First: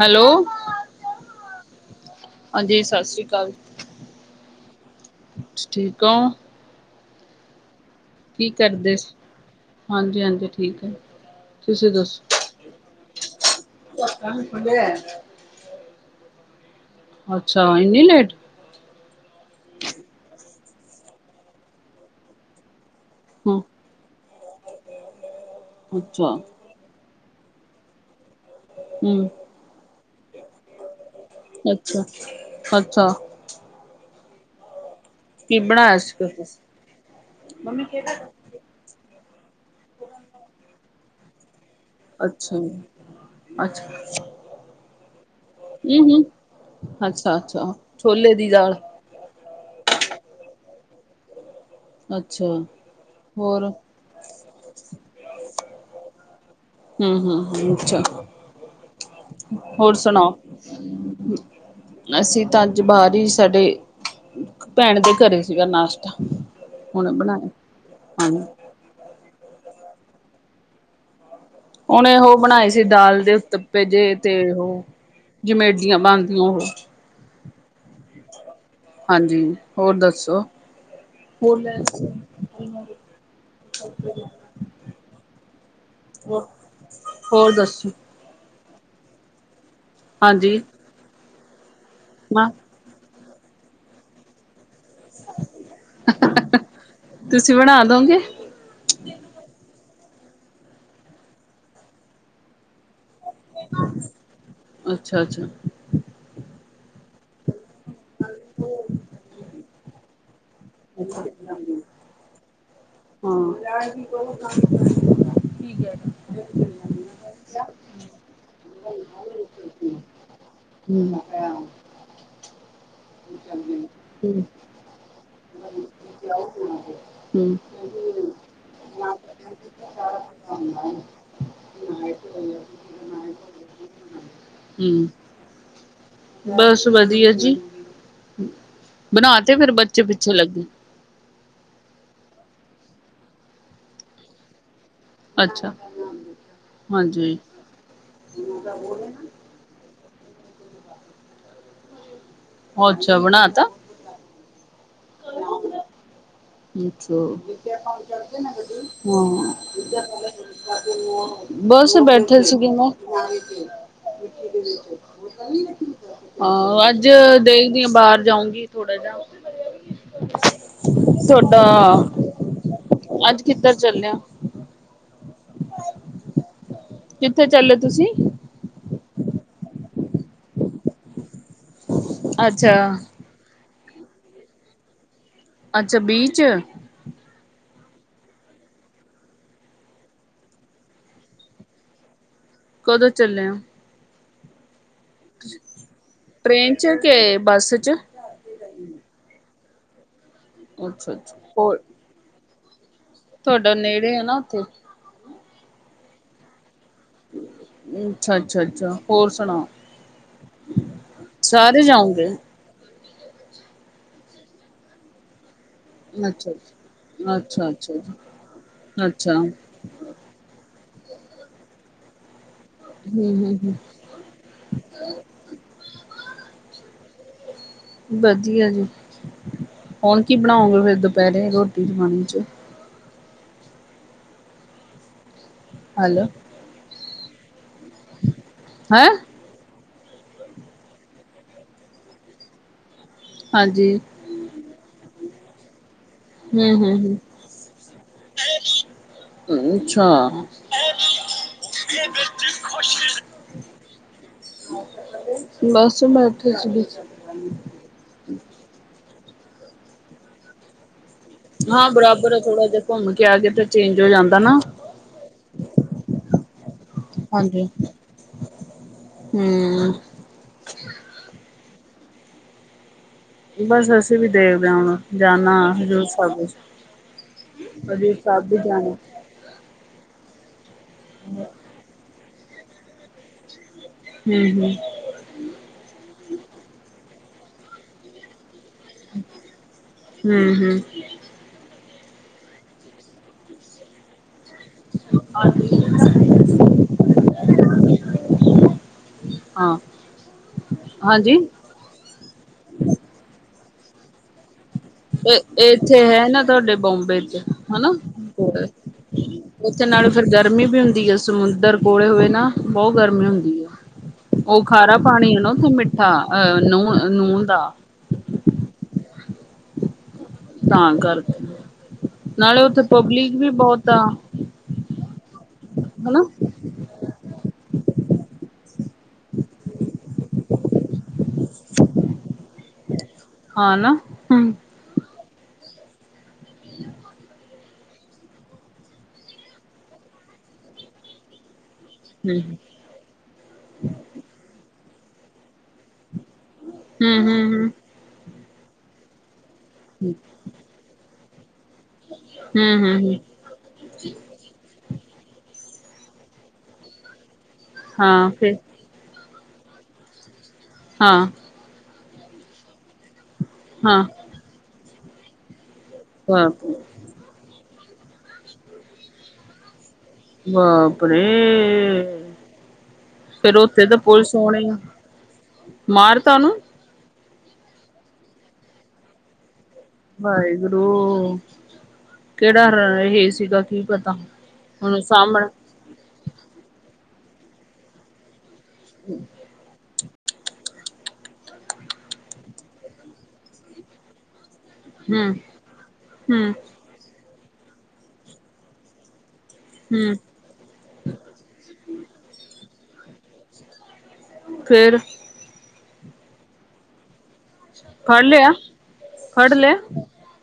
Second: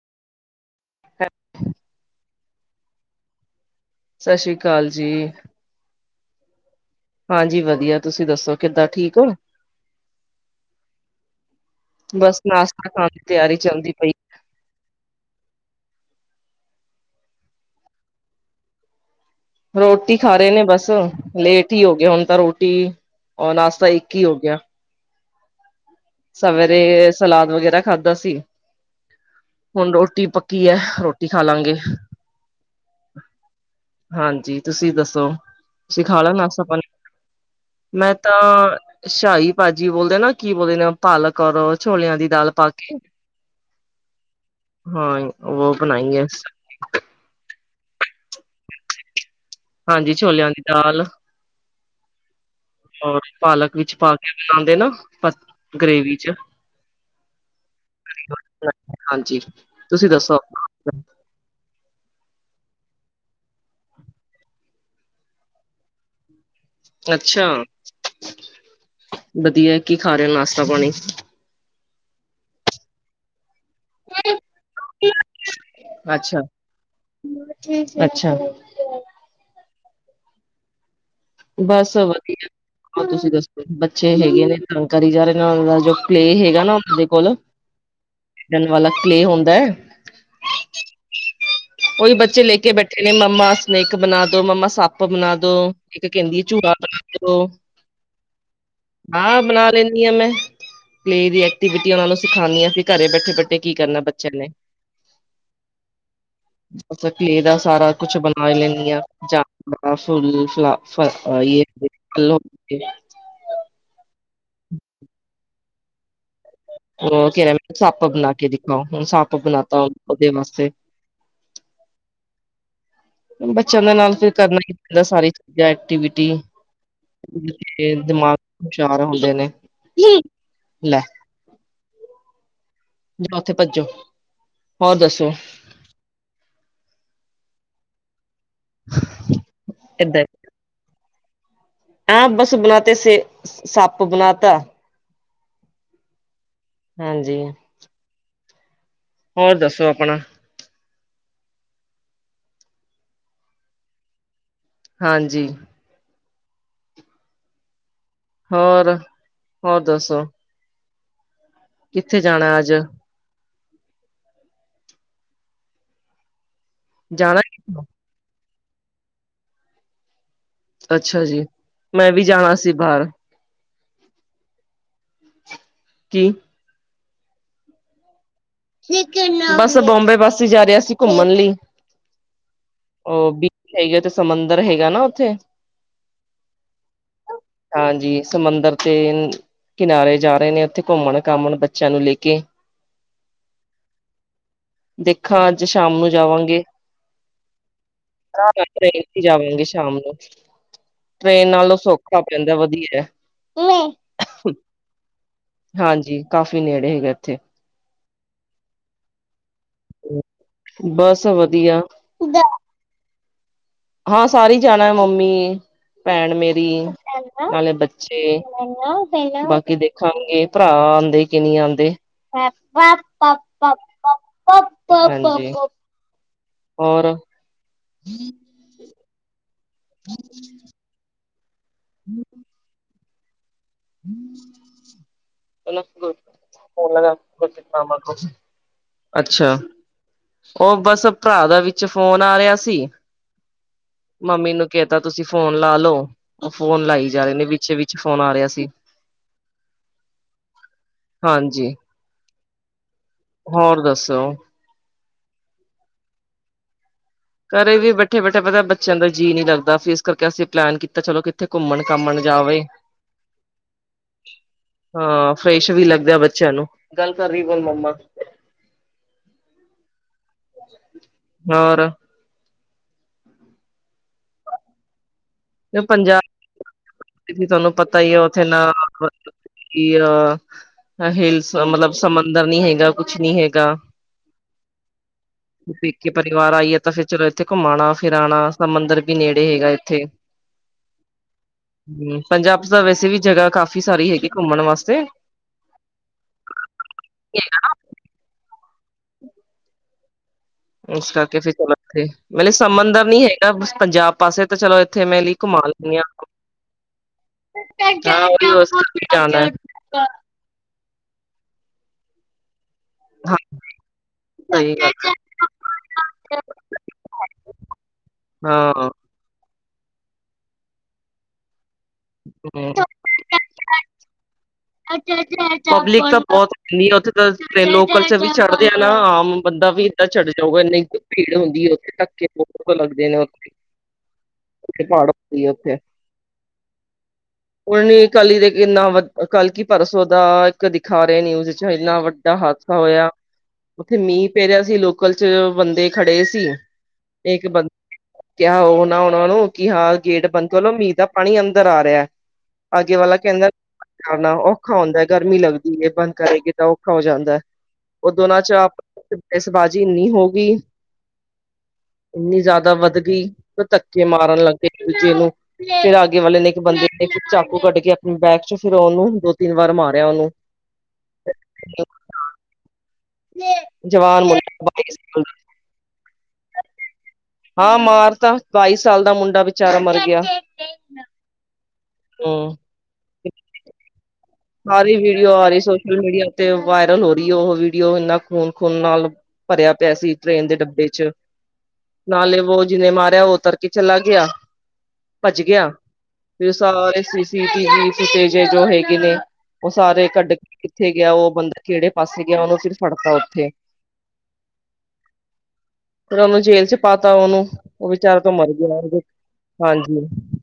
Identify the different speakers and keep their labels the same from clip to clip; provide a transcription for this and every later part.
Speaker 1: Hello.
Speaker 2: [unintelligible]
Speaker 1: ਹਾਂਜੀ ਸਾਸਰੀ ਕਾਲ।
Speaker 2: ਸਾਸਰੀ ਕਾਲ ਜੀ।
Speaker 1: ਤੁਸੀਂ ਠੀਕ ਹੋ।
Speaker 2: ਹਾਂਜੀ ਵਧੀਆਂ, ਤੁਸੀਂ
Speaker 1: ਕੀ
Speaker 2: ਦੱਸੋ ਕਿੱਦਾਂ
Speaker 1: ਕਰਦੇ
Speaker 2: ਠੀਕ ਹੁਣ।
Speaker 1: ਹਾਂਜੀ ਹਾਂਜੀ ਠੀਕ ਹੈ ਤੁਸੀਂ ਦੱਸੋ
Speaker 2: ਬਸ ਨਾਸ਼ਤਾ ਖਾਣ ਦੀ ਤਿਆਰੀ ਚੱਲਦੀ ਪਈ।
Speaker 1: ਬੈਸਟ ਅੱਛਾ ਇੰਨੀ ਲੇਟ
Speaker 2: ਰੋਟੀ ਖਾ ਰਹੇ ਨੇ ਬਸ, ਲੇਟ ਹੀ ਹੋ ਗਿਆ ਹੁਣ ਤਾਂ ਰੋਟੀ, ਔਰ
Speaker 1: ਹ
Speaker 2: ਨਾਸ਼ਤਾ ਇੱਕ ਕ ਹੋ ਗਿਆ।
Speaker 1: ਅੱਛਾ
Speaker 2: ਸਵੇਰੇ ਸਲਾਦ ਵਗੈਰਾ ਖਾਧਾ ਸੀ।
Speaker 1: ਹੁਣ
Speaker 2: ਹੁਣ ਰੋਟੀ ਪੱਕੀ ਆ, ਰੋਟੀ ਖਾਲਾਂਗ।
Speaker 1: ਅੱਛਾ ਅੱਛਾ
Speaker 2: ਹਾਂਜੀ ਤੁਸੀਂ ਦੱਸੋ,
Speaker 1: ਕੀ ਬਣਾਇਆ
Speaker 2: ਤੁਸੀਂ
Speaker 1: ਸੀ ਫਿਰ
Speaker 2: ਖਾਲਾ
Speaker 1: ਤੁਸੀਂ?
Speaker 2: ਨਾਸ਼ਤਾ ਪਾਣੀ ਮੈਂ ਤਾਂ, ਸ਼ਾਹੀ ਭਾਜੀ ਬੋਲਦੇ ਨਾ ਕੀ ਬੋਲਦੇ ਨੇ ਪਾਲਕ ਔਰ, ਓ ਛੋਲਿਆਂ
Speaker 1: ਅੱਛਾ
Speaker 2: ਦੀ ਦਾਲ ਪਾ
Speaker 1: ਹਮ
Speaker 2: ਕੇ
Speaker 1: ਅੱਛਾ।
Speaker 2: ਹਾਂ ਉਹ ਬਣਾਈ
Speaker 1: ਹਮ
Speaker 2: ਐ ਅਸ
Speaker 1: ਅੱਛਾ ਛੋਲੇ ਦੀ ਦਾਲ
Speaker 2: ਹਾਂਜੀ ਛੋਲਿਆਂ ਦੀ ਦਾਲ
Speaker 1: ਅੱਛਾ।
Speaker 2: [unintelligible]
Speaker 1: ਹੋਰ
Speaker 2: ਪਾਲਕ ਵਿੱਚ ਪਾ ਕੇ ਬਣਾਉਦੇ ਨਾ, ਗ੍ਰੇਵੀ ਚ
Speaker 1: ਹਮ ਅੱਛਾ,
Speaker 2: ਹਾਂਜੀ
Speaker 1: ਹੋਰ
Speaker 2: ਤੁਸੀਂ
Speaker 1: ਸੁਣਾਓ
Speaker 2: ਦੱਸੋ
Speaker 1: ਅਸੀਂ ਤਾਂ ਅੱਜ ਬਾਹਰ ਹੀ ਸਾਡੇ ਭੈਣ ਦੇ ਘਰੇ ਸੀਗਾ ਨਾਸ਼ਤਾ। ਹੁਣੇ
Speaker 2: ਅੱਛਾ,
Speaker 1: ਬਣਾਇਆ ਹਾਂਜੀ
Speaker 2: ਵਧੀਆ ਕੀ ਖਾ ਰਹਿਓ ਨਾਸ਼ਤਾ ਪਾਣੀ
Speaker 1: ਉਹਨੇ ਉਹ ਬਣਾਏ ਸੀ ਦਾਲ ਦੇ ਉੱਤਪ ਭੇਜੇ ਤੇ ਓਹ ਜਿਵੇਂ ਇਡਲੀਆ
Speaker 2: ਅੱਛਾ
Speaker 1: ਬਣਦੀਆਂ ਉਹ
Speaker 2: ਅੱਛਾ।
Speaker 1: ਹਾਂਜੀ, ਹੋਰ ਦੱਸੋ?
Speaker 2: ਬਸ
Speaker 1: ਹੋਰ
Speaker 2: ਵਧੀਆ ਹੋਰ ਤੁਸੀਂ ਦੱਸੋ? ਬੱਚੇ ਹੈਗੇ ਨੇ, ਤੰਗ ਕਰੀ ਜਾ ਰਹੇ ਨੇ, ਉਨਾ ਜੋ ਕਲੇ ਹੈਗਾ ਨਾ ਉਨਾ ਦੇ ਕੋਲ
Speaker 1: ਹੋਰ ਦੱਸੋ
Speaker 2: ਖੇਡਣ ਵਾਲਾ ਕਲੇ ਹੁੰਦਾ।
Speaker 1: ਹਾਂਜੀ।
Speaker 2: ਉਹੀ ਬੱਚੇ
Speaker 1: ਹਾਂ
Speaker 2: ਲੈ ਕੇ ਬੈਠੇ ਨੇ ਮੰਮਾ ਸਨੈਕ ਬਣਾ ਦੋ ਮੰਮਾ ਸੱਪ ਪ ਬਣਾਦੋ ਇੱਕ ਕਹਿੰਦੀ ਚੂਹਾ ਬਣਾਦੋ।
Speaker 1: ਤੁਸੀਂ ਬਣਾ ਦੋਗੇ
Speaker 2: ਹਾਂ ਬਣਾ ਲੈਂਦੀ ਆਂ ਮੈਂ ਕਲੇ ਦੀ ਐਕਟੀਵਿਟੀ ਉਹਨਾ ਨੂੰ ਸਿਖਾਉਂਦੀ ਆਂ ਫ ਘਰੇ ਬੈਠੇ-ਬੈਠੇ ਕੀ ਕਰਨਾ ਬੱਚਿਆਂ ਨੇ
Speaker 1: ਅੱਛਾ-ਅੱਛਾ।
Speaker 2: ਅਪ ਕਲੇ ਦਾ ਸਾਰਾ ਕੁਛ ਬਣਾ ਲੈਂਨੀ ਆਂ। [unintelligible]
Speaker 1: [unintelligible]
Speaker 2: ਉਹ ਕਹਿ ਰੇ ਸੱਪ ਬਣਾਕੇ ਦਿਖਾਓ, ਹੁਣ ਸੱਪ ਬਣਾਤਾ ਉਹਦੇ ਵਾਸਤੇ
Speaker 1: [unintelligible]
Speaker 2: ਬੱਚਿਆਂ ਦੇ ਨਾਲ ਫੇਰ ਕਰਨਾ ਹੀ ਪੈਂਦਾ ਸਾਰੀ ਚੀਜਾ ਐਕਟੀਵਿਟੀ ਤੇ
Speaker 1: ਹਮ
Speaker 2: ਫੇਰ ਦਿਮਾਗ ਹੁਸ਼ਿਆਰ ਹੁੰਦੇ ਨੇ।
Speaker 1: [unintelligible]
Speaker 2: ਜਾਓ ਉੱਥੇ ਭੱਜੋ, ਹੋਰ ਦੱਸੋ?
Speaker 1: ਬਸ ਵਧੀਆ ਜੀ, ਬਣਾਤੇ ਫੇਰ ਬੱਚੇ
Speaker 2: ਏਦਾਂ
Speaker 1: ਪਿੱਛੇ ਲੱਗੇ
Speaker 2: ਹਾਂ ਬਸ ਬਣਾਤੇ ਸੇ, ਸੱਪ ਬਣਾਤਾ।
Speaker 1: ਅੱਛਾ, ਹਾਂਜੀ।
Speaker 2: ਹੋਰ ਦੱਸੋ ਅਪਣਾ।
Speaker 1: ਓ ਅੱਛਾ ਬਣਾਤਾ?
Speaker 2: ਹਾਂਜੀ।
Speaker 1: ਹਾਂ
Speaker 2: ਹੋਰ ਹੋਰ ਦੱਸੋ
Speaker 1: ਬਸ
Speaker 2: ਕਿੱਥੇ
Speaker 1: ਬੈਠੇ
Speaker 2: ਜਾਣਾ
Speaker 1: ਸੀਗੇ
Speaker 2: ਅੱਜ
Speaker 1: ਮੈਂ। ਹਾਂ ਅੱਜ ਜ
Speaker 2: ਜਾਣਾ ਕਿੱਥੇ?
Speaker 1: ਦੇਖਦੀ ਆ ਬਾਹਰ ਜਾਊਂਗੀ ਥੋੜਾ ਜਾ।
Speaker 2: ਅੱਛਾ ਜੀ,
Speaker 1: ਤੁਹਾਡਾ
Speaker 2: ਮੈਂ ਵੀ ਜਾਣਾ ਸੀ ਬਾਹਰ।
Speaker 1: ਅੱਜ ਕਿੱਧਰ ਚੱਲੇ ਓ?
Speaker 2: ਕੀ
Speaker 1: ਕਿੱਥੇ ਚੱਲੇ ਤੁਸੀਂ?
Speaker 2: ਬਸ ਬੰਬੇ ਪਾਸੇ ਜਾ ਰਹੇ ਅਸੀ ਘੁੰਮਣ ਲਈ।
Speaker 1: ਅੱਛਾ।
Speaker 2: ਉਹ ਬੀਚ ਹੈਗੀ ਉੱਥੇ ਸਮੰਦਰ ਹੈਗਾ ਨਾ ਉੱਥੇ।
Speaker 1: ਅੱਛਾ ਬੀਚ।
Speaker 2: ਹਾਂਜੀ ਸਮੁੰਦਰ ਤੇ ਕਿਨਾਰੇ ਜਾ ਰਹੇ ਨੇ ਉੱਥੇ ਘੁੰਮਣ-ਘਾਮਣ ਬੱਚਿਆਂ ਨੂੰ ਲੈ ਕੇ।
Speaker 1: ਕਦੋਂ ਚੱਲੇ ਓ?
Speaker 2: ਦੇਖਾਂ ਅੱਜ ਸ਼ਾਮ ਨੂੰ ਜਾਵਾਂਗੇ।
Speaker 1: ਟ੍ਰੇਨ ਚ ਕੇ ਬੱਸ ਚ
Speaker 2: ਟਰੇਨ 'ਚ ਜਾਵਾਂਗੀ ਸ਼ਾਮ ਨੂੰ।
Speaker 1: ਅੱਛਾ ਅੱਛਾ
Speaker 2: ਟਰੇਨ ਨਾਲੋਂ
Speaker 1: ਹੋਰ
Speaker 2: ਸੌਖਾ। ਪੈਂਦਾ [unintelligible] ਵਧੀਆ।
Speaker 1: ਤੁਹਾਡਾ ਨੇੜੇ ਆ ਨਾ ਉਥੇ।
Speaker 2: ਹਾਂਜੀ ਕਾਫੀ ਨੇੜੇ ਹੈਗੇ।
Speaker 1: ਅੱਛਾ ਅੱਛਾ ਅੱਛਾ ਹੋਰ ਸੁਣਾਓ।
Speaker 2: ਬਸ ਵਧੀਆ।
Speaker 1: ਸਾਰੇ ਜਾਓਗੇ
Speaker 2: ਹਾਂ ਸਾਰੇ ਈ ਜਾਣਾ ਮੰਮੀ- ਭੈਣ
Speaker 1: ਅੱਛਾ
Speaker 2: ਮੇਰੀ,
Speaker 1: ਅੱਛਾ
Speaker 2: ਨਾਲੇ
Speaker 1: ਅੱਛਾ
Speaker 2: ਬੱਚੇ,
Speaker 1: ਅੱਛਾ
Speaker 2: ਬਾਕੀ ਦੇਖ- ਦੇਖਾਂਗੇ ਭਰਾ ਆਂਦੇ ਕਿ ਨੀ ਆਂਦੇ।
Speaker 1: ਹਮ ਹਮ
Speaker 2: ਹਾਂਜੀ। ਹੋਰ
Speaker 1: ਵਧੀਆ ਜੀ। ਹੁਣ ਕੀ ਬਣਾਉਗੇ ਫਿਰ ਦੁਪਹਿਰੇ ਰੋਟੀ-ਪਾਣੀ 'ਚ? ਹੈਲੋ ਹੈਂ
Speaker 2: [unintelligible] ਅੱਛਾ ਉਹ ਬਸ ਭਰਾ ਦਾ ਵਿਚ ਫੋਨ ਆ ਰਿਹਾ ਸੀ।
Speaker 1: ਹਾਂਜੀ
Speaker 2: ਮੰਮੀ ਨੂੰ ਕਹਿਤਾ ਤੁਸੀ ਫੋਨ ਲਾ ਲਓ, ਉਹ
Speaker 1: ਹੂੰ
Speaker 2: ਫੋਨ
Speaker 1: ਹੂੰ
Speaker 2: ਲਾਈ ਜਾ ਰਹੇ ਨੇ ਵਿੱਚੇ ਵਿੱਚ ਫੋਨ ਆ ਰਿਹਾ ਸੀ।
Speaker 1: ਅੱਛਾ
Speaker 2: ਹਾਂਜੀ
Speaker 1: ਇਹਨੇ ਵਿੱਚ ਖੁਸ਼ ਰ-
Speaker 2: ਹੋਰ ਦੱਸੋ।
Speaker 1: ਬਸ ਬੈਠੇ ਸੀਗੇ।
Speaker 2: ਫਿਰ ਵੀ ਬੈਠੇ-ਬੈਠੇ ਪਤਾ ਬੱਚਿਆਂ ਦਾ ਜੀਅ ਨੀ ਲਗਦਾ ਫੇਰ ਇਸ ਕਰਕੇ ਅਸੀ ਪਲੈਨ ਕੀਤਾ ਚਲੋ ਕਿ
Speaker 1: ਹਾਂ ਬਰਾਬਰ ਆ ਥੋੜਾ ਜਾ ਘੁੰਮ ਕੇ ਆ ਜੇ ਤੇ ਚੇਂਜ ਹੋ ਜਾਦਾ ਨਾ।
Speaker 2: ਹਾਂ ਫਰੈਸ਼ ਵੀ ਲਗਦਾ ਬੱਚਿਆਂ ਨੂੰ। ਗੱਲ ਕਰ ਰਈ ਬੋਲ ਮੰਮਾ
Speaker 1: ਹਂ
Speaker 2: ਹੋਰ?
Speaker 1: ਬਸ ਅਸੀ ਵੀ ਦੇਖਦੇ ਆਂ ਹੁਣ ਜਾਣਾ ਹਜ਼ੂਰ ਸਾਬ
Speaker 2: ਤਾਨੂੰ ਪਤਾ ਈ ਆ ਓਥੇ ਨਾ ਆਪ ਕੀ ਅ ਹਿਲਸ ਮਤਲਬ ਸਮੁੰਦਰ ਨੀਂ ਹੈਗਾ, ਕੁਛ ਨੀ ਹੈਗਾ।
Speaker 1: ਹਂ, ਹਂ।
Speaker 2: ਪੇਕੇ ਪਰਿਵਾਰ ਆਈਏ ਤਾਂ ਫਿਰ ਚਲੋ ਇਥੇ ਘੁੰਮਾਣਾ ਫਿਰਾਣਾ ਤਾਂ ਮੰਦਰ ਵੀ ਨੇੜੇ ਹੈਗਾ ਇਥੇ
Speaker 1: ਹੂੰ ਹੂੰ
Speaker 2: ਹਂ, ਪੰਜਾਬ ਚ ਤਾਂ ਵੈਸੇ ਵੀ ਜਗ੍ਹਾ ਕਾਫ਼ੀ ਸਾਰੀ ਹੈਗੀ। ਘੁੰਮਣ ਵਾਸਤੇ
Speaker 1: ਹਾਂ।
Speaker 2: ਇਸ
Speaker 1: ਹਾਂਜੀ।
Speaker 2: ਕਰਕੇ ਫੇਰ ਚਲੋ ਇਥੇ, ਮਤਲਬ ਸਮੁੰਦਰ ਨੀ ਹੈਗਾ, ਬਸ ਪੰਜਾਬ ਪਾਸੇ ਤੇ ਚਲੋ ਇੱਥੇ ਮੇਰੇ ਲਈ
Speaker 1: ਏ
Speaker 2: ਘੁੰਮਾ
Speaker 1: ਇੱਥੇ
Speaker 2: ਲੈਂਦੇ
Speaker 1: ਹੈ ਨਾ ਤੁਹਾਡੇ ਬੋਂਬੇ ਚ ਹਨਾਂ? ਉਥੇ ਨਾਲੇ ਫਿਰ ਗਰਮੀ ਵੀ ਹੁੰਦੀ ਐ। ਸਮੁੰਦਰ ਕੋਲੇ ਹੋਏ ਨਾ ਬੋਤ ਗਰਮੀ ਹੁੰਦੀ ਏ। ਉਹ ਖਾਰਾ ਪਾਣੀ ਏ ਨਾ ਉਥੇ ਮਿੱਠਾ, ਅਹ ਨੁਹ ਨੂੰਅ ਦਾ।
Speaker 2: ਹਾਂ।
Speaker 1: ਤਾਂ ਕਰਕੇ ਨਾਲੇ ਉਥੇ ਪਬਲਿਕ ਵੀ ਬਹੁਤ ਆ, ਹਨਾਂ?
Speaker 2: ਨ੍ਹੀਂ ਓਥੇ ਤਾਂ ਲੋਕਲ ਚ ਵੀ ਚੜਦੇ ਆ ਨਾ ਆਮ ਬੰਦਾ ਵੀ ਏਦਾ ਚੜ ਜਾਊਗਾ ਨਈ ਤੇ। ਭੀੜ ਹੁੰਦੀ ਐ ਓਥੇ, ਧੱਕੇ ਬੋਤ ਲਗਦੇ ਨੇ ਓਥੇ,
Speaker 1: ਹਾਂ ਨਾ
Speaker 2: ਜਿਥੇ ਪਾੜ ਹੁੰਦੇ ਓਥੇ
Speaker 1: [inaudible]
Speaker 2: ਹੁਣ ਵੀ ਕਲੀ ਦੇ ਇਨਾਂ ਕਲ ਕੀ ਪਰਸੋਂ ਦਾ ਇਕ ਦਿਖਾ ਰਏ ਨਿਊਜ਼ ਇਨਾਂ
Speaker 1: ਹੂੰ
Speaker 2: ਵਡਾ ਹਾਦਸਾ ਹੋਇਆ, ਓਥੇ ਮੀਂਅ ਪੈ ਰਿਆ ਸੀ ਲੋਕਲ ਚ ਬੰਦੇ ਖੜੇ ਸੀ
Speaker 1: ਹੂੰ
Speaker 2: ਤੇ
Speaker 1: ਹੂੰ
Speaker 2: ਇਕ
Speaker 1: ਹੂੰ
Speaker 2: ਬੰਦੇ ਕਿਹਾ ਉਹ ਨਾ ਉਹਨਾਂ ਨੂੰ ਕਿ ਹਾਂ ਗੇਟ ਬੰਦ ਕਰ ਲੋ ਮੀਂਹ ਦਾ ਪਾਣੀ ਅੰਦਰ ਆ ਰਿਆ
Speaker 1: ਹੂੰ
Speaker 2: ਆਗੇ
Speaker 1: ਹੂੰ
Speaker 2: ਵਾਲਾ
Speaker 1: ਹੂੰ
Speaker 2: ਕੈਂਦਾ ਆਣਾ ਔਖਾ ਹੁੰਦਾ ਏ, ਗਰਮੀ ਲਗਦੀ ਏ ਬੰਦ ਕਰੇਗੀ ਤਾਂ ਔਖਾ ਹੋ ਜਾਂਦਾ ਐ। ਓਅ
Speaker 1: ਹਾਂ
Speaker 2: ਦੋਨਾਂ ਚ
Speaker 1: ਫਿਰ
Speaker 2: ਆਪ ਬੇਸਬਾਜ਼ੀ ਇੰਨੀ ਹੋ ਗੀ।
Speaker 1: ਹਾਂ।
Speaker 2: ਇਨੀਂ ਜ਼ਿਆਦਾ ਵੱਧ ਗਈ ਓਅ
Speaker 1: ਹਾਂ
Speaker 2: ਧੱਕੇ ਮਾਰਨ ਲੱਗ ਗੇ ਇਕ-ਦੂਜੇ ਨੂੰ ਫਿਰ ਅੱਗੇ ਵਾਲੇ ਨੇ ਇੱਕ
Speaker 1: ਬਾਪ
Speaker 2: ਬੰਦੇ ਨੇ ਫਿਰ ਚਾਕੂ ਕੱਢ ਕੇ ਆਪਣੇ ਬੈਗ ਚ ਫਿਰ ਉਹਨੂੰ ਦੋ-ਤਿੰਨ ਵਾਰ ਮਾਰਿਆ ਓਨੂੰ।
Speaker 1: ਬਾਪ ਰੇ! ਫੇਰ ਉਥੇ ਤਾਂ
Speaker 2: ਜਵਾਨ
Speaker 1: ਪੁਲਿਸ
Speaker 2: ਮੁੰਡਾ
Speaker 1: ਆਉਣੀ
Speaker 2: ਬਾਈ ਸਾਲ
Speaker 1: ਮਾਰ ਤਾ ਓਨੂੰ?
Speaker 2: ਹਾ ਮਾਰਤਾ, ਬਾਈ ਸਾਲ ਦਾ ਮੁੰਡਾ ਵਿਚਾਰਾ ਮਰ ਗਿਆ
Speaker 1: ਵਾਹਿਗੁਰੂ
Speaker 2: ਹਮ
Speaker 1: ਕੈੜਾ [unintelligible] ਸੀਗਾ ਕੀ ਪਤਾ।
Speaker 2: ਸਾਰੀ
Speaker 1: ਹੁਣ
Speaker 2: ਵੀਡੀਓ
Speaker 1: ਸਾਹਮਣੇ
Speaker 2: ਆ ਰਹੀ ਸੋਸ਼ਲ ਮੀਡੀਆ ਤੇ ਵਾਇਰਲ ਹੋ ਰਈ ਏ ਉਹ ਵੀਡੀਓ ਇੰਨਾ ਖੂਨ-ਖੂਨ ਨਾਲ ਭਰਿਆ ਪਿਆ ਸੀ ਟ੍ਰੇਨ ਦੇ ਡੱਬੇ ਚ ਨਾਲੇ ਵੋ ਜਿਨੇਂ ਮਾਰਿਆ ਓਹ ਉਤਰ ਕੇ ਚਲਾ ਗਿਆ।
Speaker 1: ਹੂੰ
Speaker 2: ਭੱਜ ਗਿਆ। ਫੇਰ
Speaker 1: ਹੂੰ
Speaker 2: ਉਹ ਸਾਰੇ ਸੀਸੀ ਟੀਵੀ ਫੁਟੇਜੇ ਜੋ ਹੈਗੇ ਨੇ ਓ ਸਾਰੇ
Speaker 1: ਹੂੰ
Speaker 2: ਕੱਢ ਕੇ ਕਿੱਥੇ ਗਿਆ ਉਹ ਬੰਦਾ ਕੇੜੇ ਪਾਸੇ ਗਿਆ, ਉਹਨੂੰ ਫਿਰ ਫੜਤਾ ਉੱਥੇ
Speaker 1: ਫੇਰ?
Speaker 2: ਫਿਰ ਓਨੂੰ ਜੇਲ੍ਹ ਚ ਪਾਤਾ ਓਨੂੰ।
Speaker 1: ਫੜ ਲਿਆ ਫੜ ਲੇ
Speaker 2: ਹਾਂਜੀ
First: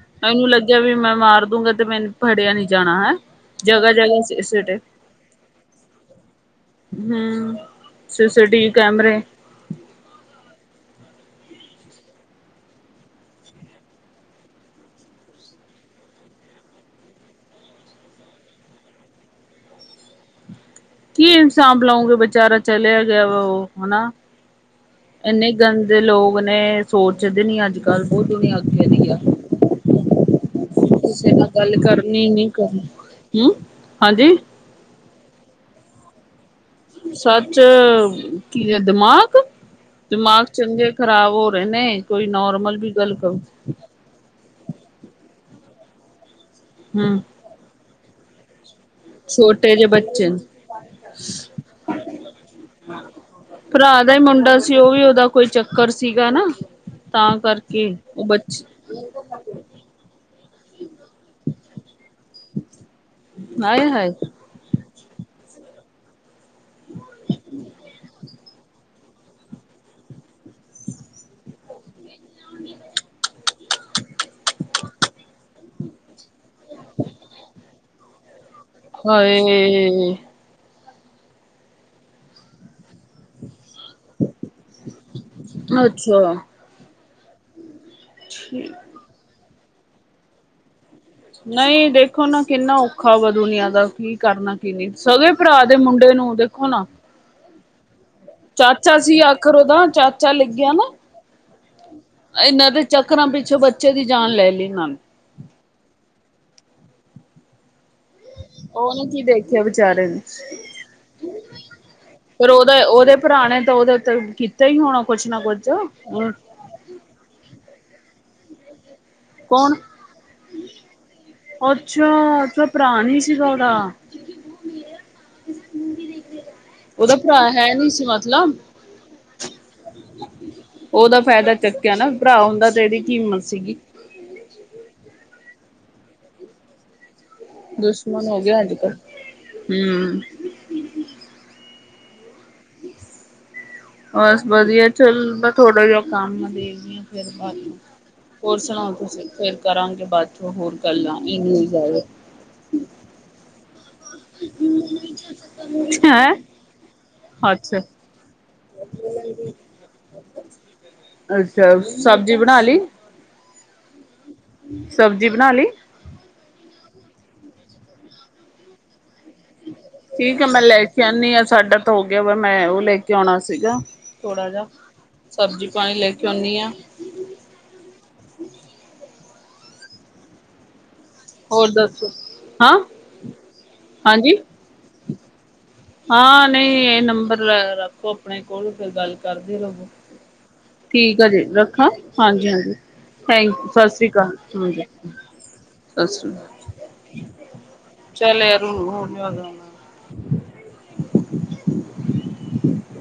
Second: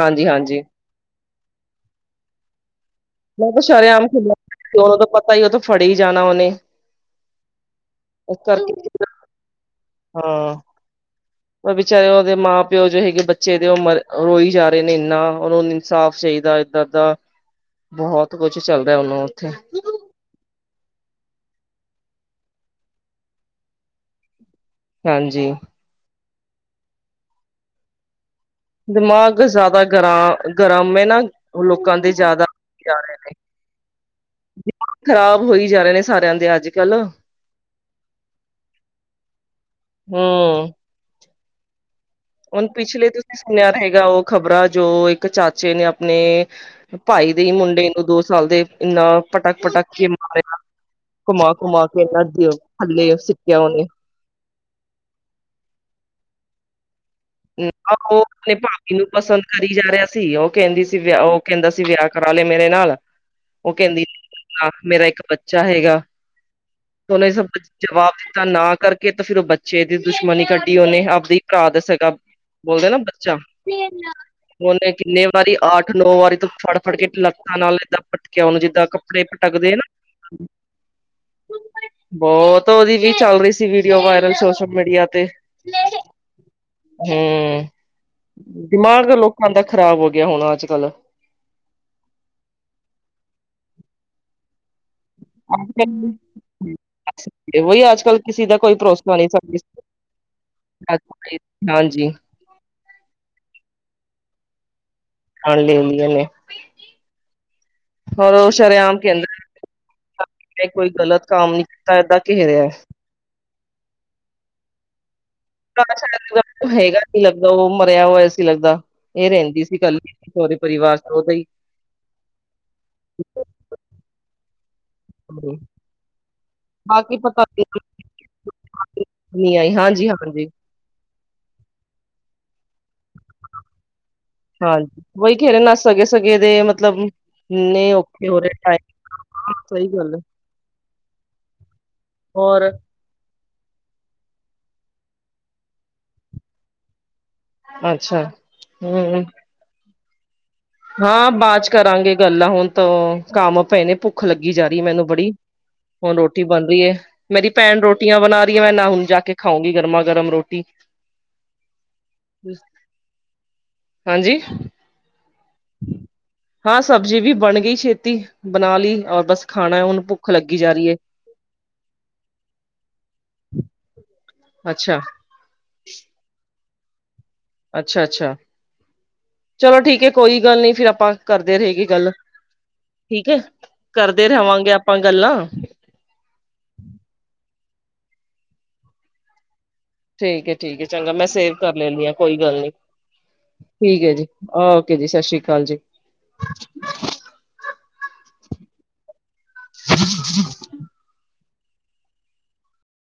Speaker 2: ਹਾਂਜੀ
Speaker 1: ਏਊਂ
Speaker 2: ਹਾਂਜੀ
Speaker 1: ਲੱਗਿਆ ਵੀ ਮੈਂ ਮਾਰ ਦੂੰਗਾ। ਤੇ ਮੈਨੂੰ ਫੜਿਆ ਨੀ ਜਾਣਾ ਹੈਂਅ?
Speaker 2: [unintelligible] ਸ਼ਰਿਆਮ [unintelligible] ਉਹਨੂੰ ਤਾਂ ਪਤਾ ਆ ਉਹ ਫੜੇ ਹੀ ਜਾਣਾ ਉਹਨੇ
Speaker 1: ਹੂੰ
Speaker 2: ਇਸ
Speaker 1: ਸੀ-ਸੀ ਟੀ-ਵੀ
Speaker 2: ਕਰਕੇ
Speaker 1: ਕੈਮਰੇ
Speaker 2: ਹਾਂ ਪਰ ਵਿਚਾਰੇ ਉਹਦੇ ਮਾਂ-ਪਿਓ ਜੋ ਹੈਗੇ ਬੱਚੇ ਦੇ ਓ ਮਰ ਰੋਈ ਜਾ ਰਏ ਨੇ ਇੰਨਾ ਉਹਨੂੰ ਇਨਸਾਫ਼ ਚਾਹੀਦਾ ਏ। ਦਾਦਾ ਬਹੁਤ ਕੁਛ ਚੱਲਦਾ ਹੁਣ ਉੱਥੇ
Speaker 1: ਕੀ ਇਨਸਾਫ਼ ਲਊਂਗੇ ਬਿਚਾਰਾ ਚਲਿਆ ਗਿਆ ਵ ਓ ਹਨਾ ਇੰਨੇ
Speaker 2: ਹਾਂਜੀ
Speaker 1: ਗੰਦ ਇਨੇ ਗੰਦੇ ਲੋਕ ਨੇ ਸੋਚਦੇ ਨੀ ਅੱਜ-ਕੱਲ੍ਹ ਬੋਤ ਦੁਨੀਆਂ ਅਗੇ
Speaker 2: ਦਿਮਾਗ ਜਾਦਾ ਗਰਾ ਗਰਮ ਏ ਨਾ
Speaker 1: ਕਿਸੇ ਨਾਲ ਗੱਲ
Speaker 2: ਲੋਕਾਂ ਦੇ
Speaker 1: ਕਰਨੀ
Speaker 2: ਜਾਦਾ
Speaker 1: ਨੀ ਕਰਨੀ
Speaker 2: ਜਾ ਰਏ ਨੇ।
Speaker 1: ਹੂੰ ਹਾਂਜੀ
Speaker 2: ਖ਼ਰਾਬ ਹੋਈ ਜਾ ਰਏ ਨੇ ਸਾਰਿਆਂ ਦੇ ਅੱਜ ਕੱਲ
Speaker 1: ਸੱਚ ਕੀ ਦੇ ਦਿਮਾਗ-ਦਿਮਾਗ
Speaker 2: ਹੂੰ
Speaker 1: ਚੰਗੇ ਖ਼ਰਾਬ ਹੋ ਰਏ ਨੇ। ਕੋਈ
Speaker 2: ਹੁਣ
Speaker 1: ਨੋਰਮਲ ਵੀ
Speaker 2: ਪਿਛਲੇ
Speaker 1: ਗੱਲ ਕਰੋ
Speaker 2: ਤੁਸੀ ਸੁਣਿਆ ਰ ਹੈਗਾ ਓ ਖ਼ਬਰਾਂ ਜੋ ਇੱਕ ਚਾਚੇ ਨੇ ਆਪਣੇ
Speaker 1: ਹੂੰ
Speaker 2: ਭਾਈ ਦਈ ਮੁੰਡੇ ਨੂੰ ਦੋ ਸਾਲ ਦੇ ਇਨਾ
Speaker 1: ਛੋਟੇ ਜਿਹੇ
Speaker 2: ਪਟਕ-ਪਟਕ ਕੇ
Speaker 1: ਬੱਚੇ ਨੂੰ
Speaker 2: ਮਾਰਿਆ। ਘੁਮਾ-ਘੁਮਾ ਕੇ ਇਹਨਾਂ ਤੇ ਓ ਥੱਲੇ ਸਿੱਟਿਆ ਉਹਨੇ
Speaker 1: ਉਹਦਾ ਈ ਮੁੰਡਾ ਸੀ ਓ ਵੀ ਉਹਦਾ ਕੋਈ ਚੱਕਰ ਸੀਗਾ ਨਾ ਤਾਂ ਕਰਕੇ ਓ ਬਚ
Speaker 2: ਮੈਨੂੰ ਪਸੰਦ ਕਰੀ ਜਾ ਰਿਆ ਸੀ ਓ ਕੈਂਦੀ ਸੀ ਵਿਆ ਓ ਓ ਕੈਂਦਾ ਸੀ ਵਿਆਹ ਕਰਾ ਲੈ ਮੇਰੇ ਨਾਲ ਓ
Speaker 1: ਹਾਏ
Speaker 2: ਕੈਂਦੀ
Speaker 1: ਹਾਏ
Speaker 2: ਆ ਮੇਰਾ ਇੱਕ ਬੱਚਾ ਹੈਗਾ ਉਹਨੇ ਸਭ ਕੁ ਜਵਾਬ ਦ ਦਿੱਤਾ ਨਾ ਕਰਕੇ ਤੇ ਫਿਰ ਓ ਬੱਚੇ ਦੀ ਦੁਸ਼ਮਣੀ ਕੱਢੀ ਉਹਨੇ ਆਪਦੇ ਈ ਭਰਾ ਦਾ ਸਗਾ ਬੋਲਦਾ ਨਾ ਬੱਚਾ ਉਹਨੇ ਕਿੰਨੇ ਵਾਰੀ ਅੱਠ ਨੌ ਵਾਰੀ ਤੋਂ ਫੜ-ਫੜ ਕੇ ਲੱਤਾਂ ਨਾਲ ਏਦਾਂ ਪਟਕਿਆ ਉਹਨੂੰ ਜਿਦਾਂ ਜਿਦਾਂ ਕੱਪੜੇ ਪਟਕਦੇ ਆ
Speaker 1: ਹਾਏ
Speaker 2: ਨਾ ਬੋਤ ਉਹਦੀ ਵੀ ਚੱਲ ਰਈ ਸੀ ਵੀਡੀਓ ਵਾਇਰਲ ਸੋਸ਼ਲ ਮੀਡੀਆ ਤੇ
Speaker 1: ਅੱਛਾ
Speaker 2: ਹੂੰ ਦਿਮਾਗ ਲੋਕਾਂ ਦਾ ਖ਼ਰਾਬ ਹੋ ਗਿਆ ਹੁਣ ਅੱਜ-ਕੱਲ੍ਹ
Speaker 1: ਨਈ ਦੇਖੋ ਨਾ ਕਿੰਨਾ ਔਖਾ ਵਾ ਦੁਨੀਆਂ ਦਾ ਕੀ ਕਰਨਾ ਕੀ ਨਈ। ਸਗੇ ਭਰਾ ਦੇ ਮੁੰਡੇ ਨੂੰ ਦੇਖੋ ਨਾ
Speaker 2: ਵਹੀ ਅੱਜ-ਕਲ ਕਿਸੀ ਦਾ ਕੋਈ
Speaker 1: ਚਾਚਾ
Speaker 2: ਭਰੋਸਾ
Speaker 1: ਸੀ
Speaker 2: ਨੀ
Speaker 1: ਆਖਰ ਉਹਦਾ
Speaker 2: [unintelligible]
Speaker 1: ਚਾਚਾ ਲੱਗਿਆ ਨਾ
Speaker 2: ਹਾਂਜੀ।
Speaker 1: ਇਹਨਾਂ ਦੇ ਚੱਕਰਾਂ ਵਿਚ ਬੱਚੇ ਦੀ ਜਾਨ ਲੈ ਲਈ ਇਨਾਂ ਨੇ
Speaker 2: ਹਾਂ ਲੈ ਲਈ ਏ ਨੇ। ਹੋਰ ਓ ਸ਼ਰੇਆਮ
Speaker 1: ਉਹਨੇ ਕੀ
Speaker 2: ਕੈਂਦ
Speaker 1: ਦੇਖਿਆ ਵਿਚਾਰੇ ਨੇ
Speaker 2: [unintelligible] ਕੋਈ ਗਲਤ ਕੰਮ ਨੀ ਕੀਤਾ ਏਦਾਂ ਘੇਰਿਆ।
Speaker 1: ਪੁਰਾਣੇ ਤਾਂ ਉਹਦੇ ਉੱਤੇ ਕਿਤੇ ਹੀ ਹੋਣਾ ਕੁਛ ਨਾ ਕੁ
Speaker 2: [unintelligible] ਹੈਗਾ ਸੀ ਲੱਗਦਾ ਓ ਮਰਿਆ ਹੋਇਆ ਸੀ ਲੱਗਦਾ। ਇਹ ਰੈਂਦੀ ਸੀ
Speaker 1: ਕੌਣ
Speaker 2: ਕੱਲੀ ਦੇ ਪਰਿਵਾਰ ਉਥੇ ਹੀ
Speaker 1: ਅੱਛਾ ਸ ਭਰਾ ਨਈ ਸੀਗਾ ਉਹਦਾ
Speaker 2: [inaudible] ਬਾਕੀ
Speaker 1: ਉਹਦਾ
Speaker 2: ਪਤਾ
Speaker 1: ਭਰਾ ਹੈ ਨੀ ਸੀ ਮਤਲਬ
Speaker 2: ਨਈ ਆਈ ਹਾਂਜੀ ਹਾਂਜੀ।
Speaker 1: ਉਹਦਾ ਫਾਇਦਾ ਚਕਿਆ ਨਾ ਭਰਾ ਹੁੰਦਾ ਤੇ ਇਹਦੀ ਕੀ ਹਿੰਮਤ ਸੀਗੀ।
Speaker 2: ਹਾਂਜੀ ਉਹੀ ਖੇਰੇ ਨ ਸਗੇ-ਸਗੇ ਦੇ ਮਤਲਬ ਨਈ
Speaker 1: ਦੁਸ਼ਮਣ
Speaker 2: ਓਕੇ ਹੋ
Speaker 1: ਗਿਆ ਅੱਜ
Speaker 2: ਰਿਆ
Speaker 1: ਕੱਲ
Speaker 2: [unintelligible] ਸਈ ਗੱਲ ਐ।
Speaker 1: ਹਮ
Speaker 2: ਹੋਰ
Speaker 1: [inaudible] ਬਸ ਵਧੀਆ, ਚੱਲ, ਮੈਂ ਥੋੜਾ ਜਿਹਾ ਕੰਮ ਦੇਖਦੀ ਹਾਂ। ਫਿਰ ਬਾਦ,
Speaker 2: ਅੱਛਾ
Speaker 1: ਹੋਰ ਸੁਣਾਓ
Speaker 2: ਹਮ
Speaker 1: ਤੁਸੀਂ, ਫੇਰ ਕਰਾਂਗੇ ਬਾਦ 'ਚੋਂ ਹੋਰ ਗੱਲਾਂ
Speaker 2: ਹਾਂ ਬਾਅਦ 'ਚ
Speaker 1: ਇੰਗਲਿਸ਼ ਬਾਰੇ।
Speaker 2: ਕਰਾਂਗੇ ਗੱਲਾਂ, ਹੁਣ ਤ ਕੰਮ ਪਏ ਨੇ, ਭੁੱਖ ਲੱਗੀ ਜਾ ਰਹੀ ਮੈਨੂੰ ਬੜੀ ਹੁਣ
Speaker 1: ਹੈਂ
Speaker 2: ਰੋਟੀ ਬਣ ਰਹੀ ਹੈ, ਮੇਰੀ ਭੈਣ
Speaker 1: ਅੱਛਾ
Speaker 2: ਰੋਟੀ ਰੋਟੀਆਂ ਬਣਾ ਰਹੀਆਂ, ਮੈਂ ਨਾ ਹੁਣ ਜਾ ਕੇ ਖਾਉਂਗੀ, ਗਰਮਾ -ਗਰਮ ਰੋਟੀ
Speaker 1: ਅੱਛਾ ਸਬਜ਼ੀ ਬਣਾ ਲਈ?
Speaker 2: ਹਾਂਜੀ?
Speaker 1: ਸਬਜ਼ੀ ਬਣਾ ਲਈ?
Speaker 2: ਹਾਂ ਸਬਜ਼ੀ ਵੀ ਬਣ ਗਈ ਛੇਤੀ, ਬਣਾ ਲਈ, ਔਰ ਬਸ ਖਾਣਾ ਹੈ, ਹੁਣ ਭੁੱਖ
Speaker 1: ਠੀਕ ਆ
Speaker 2: ਲੱਗੀ
Speaker 1: ਮੈਂ
Speaker 2: ਜਾ
Speaker 1: ਲੈ
Speaker 2: ਰਹੀ ਹੈ
Speaker 1: ਕੇ ਆਉਦੀ ਹਾਂ, ਸਾਡਾ ਤਾਂ ਹੋ ਗਿਆ ਵਾ, ਮੈਂ ਉਹ ਲੈ ਕੇ ਆਉਣਾ ਸੀਗਾ। ਥੋੜਾ ਜਿ,
Speaker 2: ਅੱਛਾ
Speaker 1: ਸਬਜ਼ੀ ਪਾਣੀ ਲੈ ਕੇ ਆਉਂਦੀ ਹਾਂ।
Speaker 2: ਅੱਛਾ ਅੱਛਾ, ਚਲੋ ਠੀਕ ਹੈ, ਕੋਈ ਗੱਲ ਨੀ ਫਿਰ ਆਪਾਂ ਕਰਦੇ
Speaker 1: ਹੋਰ
Speaker 2: ਰਹੇ ਗ
Speaker 1: ਦੱਸੋ
Speaker 2: ਗੱਲ,
Speaker 1: ਹਾਂ
Speaker 2: ਠੀਕ ਹੈ, ਕਰਦੇ
Speaker 1: ਹਾਂਜੀ
Speaker 2: ਰਹਾਵਾਂਗੇ ਆਪਾਂ ਗੱਲਾਂ।
Speaker 1: ਹਾਂ, ਨਹੀਂ ਇਹ ਨੰਬਰ ਰੱਖੋ ਆਪਣੇ ਕੋਲ, ਫਿਰ ਗੱਲ ਕਰਦੇ ਰਵੋ।
Speaker 2: ਠੀਕ ਹੈ ਹੈ ਚੰਗਾ
Speaker 1: ਠੀਕ
Speaker 2: ਮੈਂ
Speaker 1: ਆ ਜੀ,
Speaker 2: ਸੇਵ ਕਰ
Speaker 1: ਰੱਖਾਂ,
Speaker 2: ਲੈਂਦੀ ਹਾਂ ਕੋਈ
Speaker 1: ਹਾਂਜੀ
Speaker 2: ਗੱਲ ਨੀ
Speaker 1: ਹਾਂਜੀ। ਥੈਂਕ, ਸਤਿ
Speaker 2: ਠੀਕ
Speaker 1: ਸ੍ਰੀ
Speaker 2: ਹੈ ਜੀ
Speaker 1: ਅਕਾਲ, ਹਾਂ
Speaker 2: ਓਕੇ ਜੀ ਸ੍ਰੀ ਅਕਾਲ ਜੀ
Speaker 1: ਸਤਿ ਸ੍ਰੀ ਅਕਾਲ। ਚੱਲ ਯਾਰ, ਹੋ ਨ ਹੋ
Speaker 2: ਚੰਗਾ।
Speaker 1: ਠੀਕ ਹੈ।